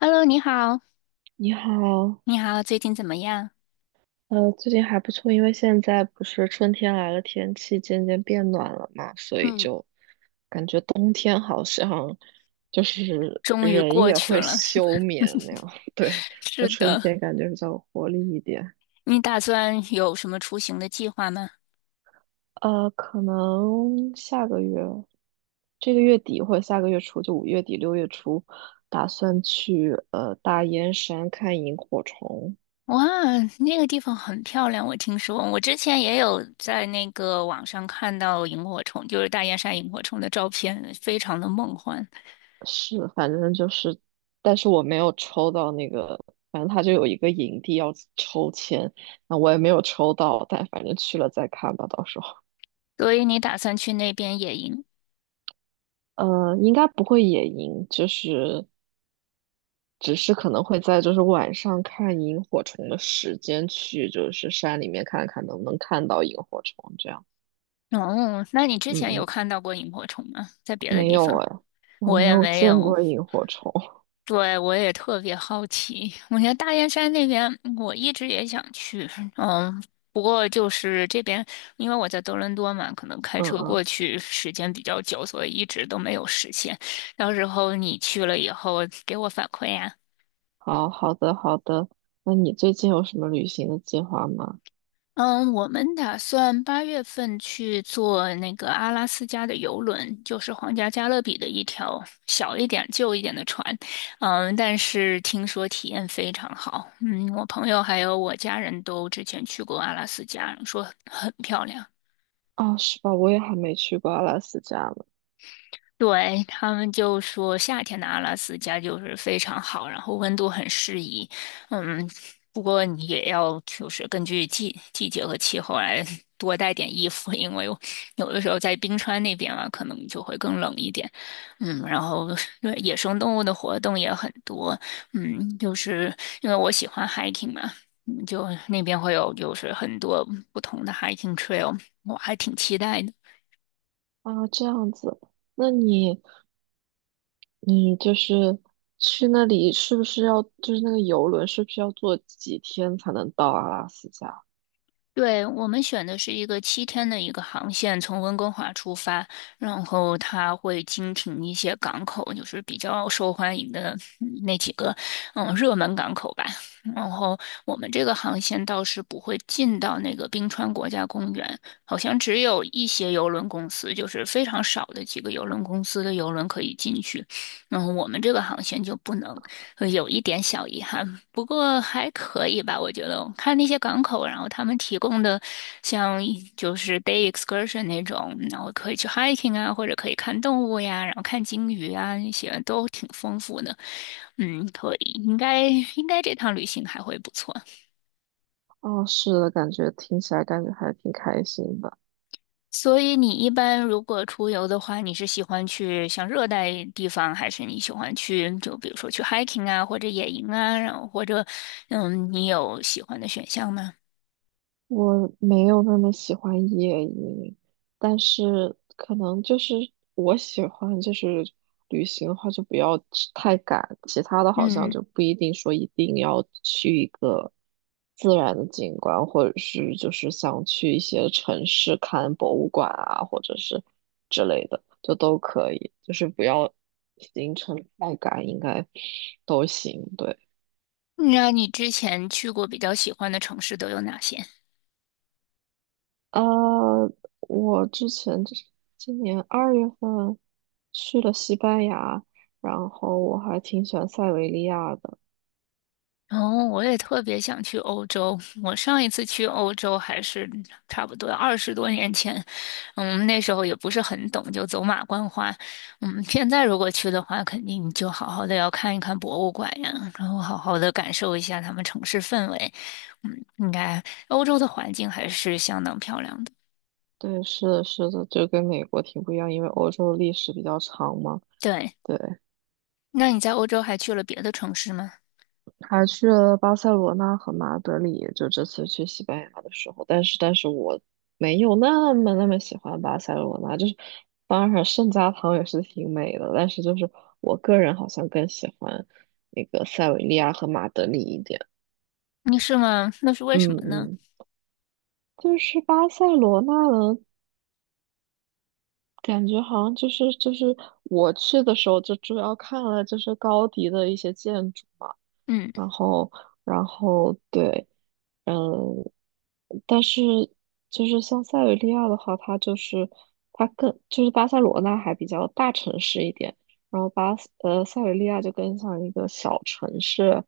Hello，你好，你好，你好，最近怎么样？最近还不错，因为现在不是春天来了，天气渐渐变暖了嘛，所以嗯，就感觉冬天好像就是终于人过也去会了，是吗？休眠那 样，对，那是春的，天感觉比较有活力一点。你打算有什么出行的计划吗？可能下个月，这个月底或者下个月初，就5月底6月初，打算去大燕山看萤火虫。哇，那个地方很漂亮，我听说，我之前也有在那个网上看到萤火虫，就是大雁山萤火虫的照片，非常的梦幻。是，反正就是，但是我没有抽到那个，反正他就有一个营地要抽签，那我也没有抽到，但反正去了再看吧，到时候，所以你打算去那边野营？应该不会野营，就是只是可能会在就是晚上看萤火虫的时间去，就是山里面看看能不能看到萤火虫这样。哦，那你之嗯前有嗯，看到过萤火虫吗？在别的没地有方？哎，我我没也有没见有，过萤火虫。对，我也特别好奇。我觉得大雁山那边，我一直也想去，嗯，不过就是这边，因为我在多伦多嘛，可能开嗯车过嗯，去时间比较久，所以一直都没有实现。到时候你去了以后给我反馈呀、好好的好的，那你最近有什么旅行的计划吗？嗯，我们打算8月份去坐那个阿拉斯加的游轮，就是皇家加勒比的一条小一点、旧一点的船。嗯，但是听说体验非常好。嗯，我朋友还有我家人都之前去过阿拉斯加，说很漂亮。啊，是吧？我也还没去过阿拉斯加呢。对，他们就说夏天的阿拉斯加就是非常好，然后温度很适宜。嗯，不过你也要就是根据季节和气候来多带点衣服，因为有的时候在冰川那边啊，可能就会更冷一点。嗯，然后对野生动物的活动也很多。嗯，就是因为我喜欢 hiking 嘛，嗯就那边会有就是很多不同的 hiking trail，我还挺期待的。啊，这样子，那你就是去那里，是不是要就是那个游轮，是不是要坐几天才能到阿拉斯加？对，我们选的是一个7天的一个航线，从温哥华出发，然后它会经停一些港口，就是比较受欢迎的嗯那几个，嗯，热门港口吧。然后我们这个航线倒是不会进到那个冰川国家公园，好像只有一些邮轮公司，就是非常少的几个邮轮公司的邮轮可以进去。然后我们这个航线就不能。有一点小遗憾，不过还可以吧，我觉得。看那些港口，然后他们提供的像就是 day excursion 那种，然后可以去 hiking 啊，或者可以看动物呀，然后看鲸鱼啊，那些都挺丰富的。嗯，可以，应该应该这趟旅行还会不错。哦，是的，感觉听起来感觉还挺开心的。所以你一般如果出游的话，你是喜欢去像热带地方，还是你喜欢去就比如说去 hiking 啊，或者野营啊，然后或者嗯，你有喜欢的选项吗？我没有那么喜欢夜鹰，但是可能就是我喜欢就是旅行的话就不要去太赶，其他的好像嗯，就不一定说一定要去一个自然的景观，或者是就是想去一些城市看博物馆啊，或者是之类的，就都可以，就是不要行程太赶，应该都行，对。那你之前去过比较喜欢的城市都有哪些？呃，我之前就是今年二月份，去了西班牙，然后我还挺喜欢塞维利亚的。然后我也特别想去欧洲。我上一次去欧洲还是差不多20多年前，嗯，那时候也不是很懂，就走马观花。嗯，现在如果去的话，肯定就好好的要看一看博物馆呀，然后好好的感受一下他们城市氛围。嗯，应该欧洲的环境还是相当漂亮的。对，是的，是的，就跟美国挺不一样，因为欧洲历史比较长嘛。对，对，那你在欧洲还去了别的城市吗？还去了巴塞罗那和马德里，就这次去西班牙的时候。但是我没有那么那么喜欢巴塞罗那，就是当然圣家堂也是挺美的，但是就是我个人好像更喜欢那个塞维利亚和马德里一点。你是吗？那是为什嗯么呢？嗯。就是巴塞罗那呢，感觉好像就是我去的时候就主要看了就是高迪的一些建筑。嗯。然后，然后对，嗯，但是就是像塞维利亚的话，它就是它更就是巴塞罗那还比较大城市一点，然后塞维利亚就更像一个小城市，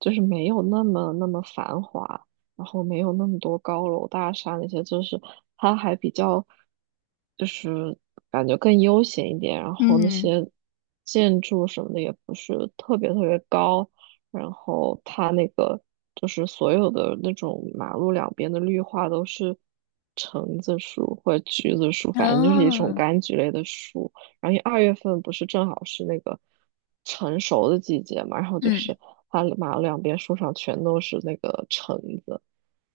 就是没有那么那么繁华，然后没有那么多高楼大厦那些，就是它还比较就是感觉更悠闲一点，然后那嗯些建筑什么的也不是特别特别高。然后它那个就是所有的那种马路两边的绿化都是橙子树或者橘子树，反正就是一种哦，柑橘类的树。然后因为二月份不是正好是那个成熟的季节嘛，然后就嗯是它马路两边树上全都是那个橙子，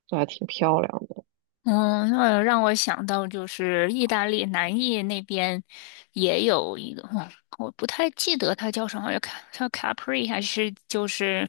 就还挺漂亮的。哦，那让我想到就是意大利南意那边也有一个，哦，我不太记得它叫什么，叫 Capri 还是就是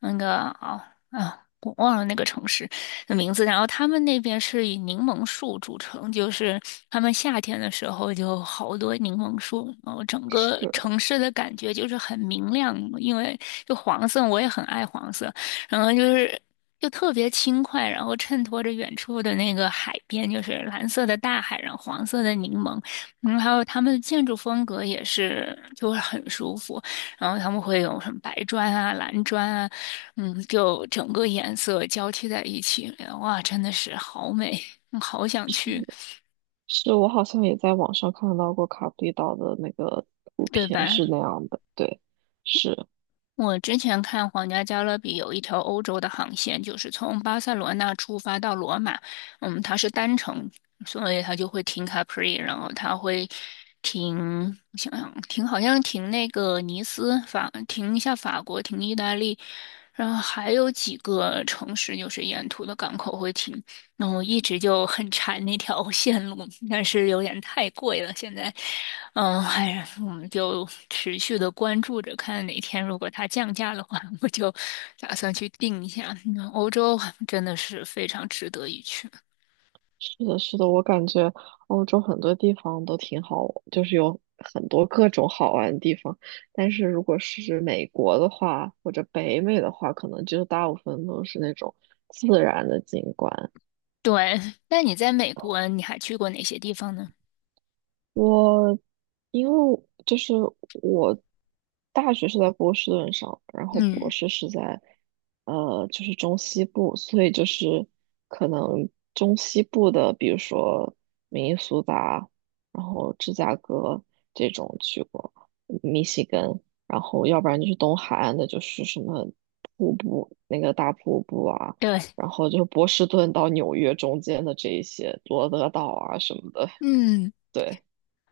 那个哦啊，我忘了那个城市的名字。然后他们那边是以柠檬树著称，就是他们夏天的时候就好多柠檬树，然后整个是城市的感觉就是很明亮，因为就黄色，我也很爱黄色。然后就是就特别轻快，然后衬托着远处的那个海边，就是蓝色的大海，然后黄色的柠檬，嗯，还有他们的建筑风格也是，就是很舒服。然后他们会有什么白砖啊、蓝砖啊，嗯，就整个颜色交替在一起，哇，真的是好美，嗯好想去，是，我好像也在网上看到过卡布里岛的那个图对片吧？是那样的，对，是。我之前看皇家加勒比有一条欧洲的航线，就是从巴塞罗那出发到罗马，嗯，它是单程，所以它就会停卡普里，然后它会停，我想想，停好像停那个尼斯，停一下法国，停意大利，然后还有几个城市就是沿途的港口会停，那我一直就很馋那条线路，但是有点太贵了，现在。嗯，哎呀，我们就持续的关注着，看哪天如果它降价的话，我就打算去订一下。嗯欧洲真的是非常值得一去。是的，是的，我感觉欧洲很多地方都挺好，就是有很多各种好玩的地方。但是如果是美国的话，或者北美的话，可能就大部分都是那种自然的景观。对，那你在美国，你还去过哪些地方呢？我因为就是我大学是在波士顿上，然后博嗯，士是在就是中西部，所以就是可能中西部的，比如说明尼苏达，然后芝加哥这种去过，密西根，然后要不然就是东海岸的，就是什么瀑布那个大瀑布啊，对，然后就波士顿到纽约中间的这一些罗德岛啊什么的，嗯，对。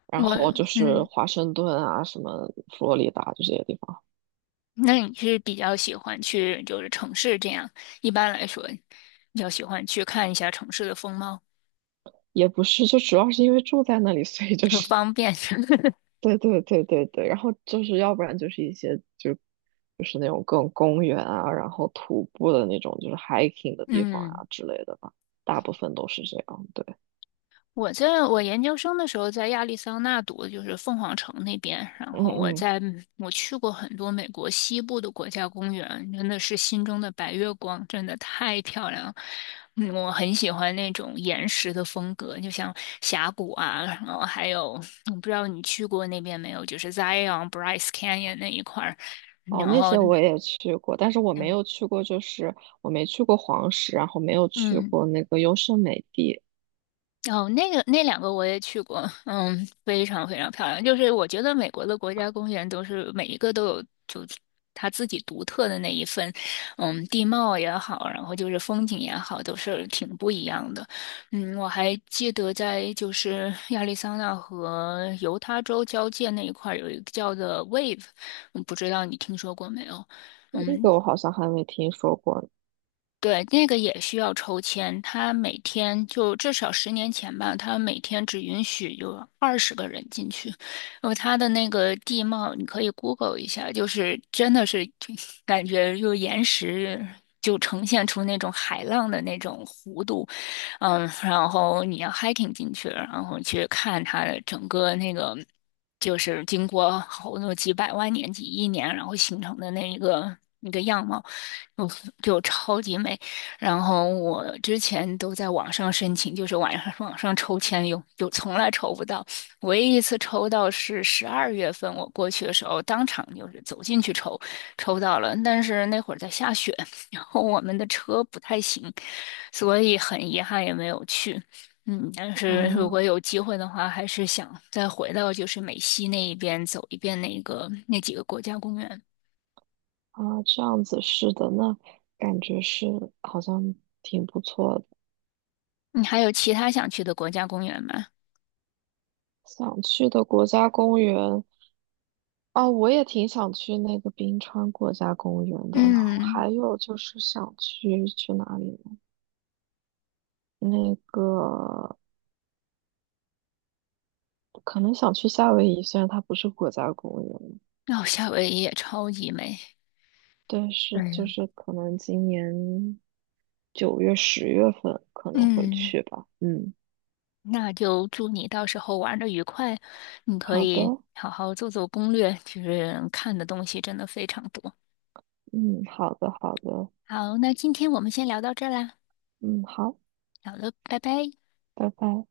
然我，后就是嗯，华盛顿啊，什么佛罗里达就这些地方，那你是比较喜欢去就是城市这样？一般来说，比较喜欢去看一下城市的风貌，也不是，就主要是因为住在那里，所以就很是，方便。对对对对对，然后就是要不然就是一些就是那种各种公园啊，然后徒步的那种就是 hiking 的地方嗯啊之类的吧，大部分都是这样，对，我在我研究生的时候在亚利桑那读的就是凤凰城那边，然嗯后我嗯。在我去过很多美国西部的国家公园，真的是心中的白月光，真的太漂亮了嗯我很喜欢那种岩石的风格，就像峡谷啊，然后还有我不知道你去过那边没有，就是 Zion Bryce Canyon 那一块儿，哦，然那后些我也去过，但是我没嗯。有去过，就是我没去过黄石，然后没有去嗯过那个优胜美地，哦，那个那两个我也去过，嗯，非常非常漂亮。就是我觉得美国的国家公园都是每一个都有，就是它自己独特的那一份，嗯，地貌也好，然后就是风景也好，都是挺不一样的。嗯，我还记得在就是亚利桑那和犹他州交界那一块儿有一个叫做 Wave，我不知道你听说过没有？那嗯，个我好像还没听说过呢对，那个也需要抽签，他每天就至少10年前吧，他每天只允许有20个人进去。然后他的那个地貌，你可以 Google 一下，就是真的是就感觉就岩石就呈现出那种海浪的那种弧度，嗯，然后你要 hiking 进去，然后去看它的整个那个。就是经过好多几百万年、几亿年，然后形成的那一个那个样貌。就就超级美，然后我之前都在网上申请，就是网上抽签从来抽不到，唯一一次抽到是12月份我过去的时候，当场就是走进去抽，抽到了，但是那会儿在下雪，然后我们的车不太行，所以很遗憾也没有去。嗯，但是如果啊。有机会的话，还是想再回到就是美西那一边走一遍那个那几个国家公园。啊，这样子是的，那感觉是好像挺不错的。你还有其他想去的国家公园吗？想去的国家公园啊，我也挺想去那个冰川国家公园的。然后嗯，还有就是想去哪里呢？那个可能想去夏威夷，虽然它不是国家公园，哦，夏威夷也超级美。但是对呀，就是可能今年9月、10月份可能会嗯，去吧。嗯，那就祝你到时候玩的愉快。你可好以的，好好做做攻略，就是看的东西真的非常多。嗯，好的，好的，好，那今天我们先聊到这儿啦，嗯，好，好了，拜拜。拜拜。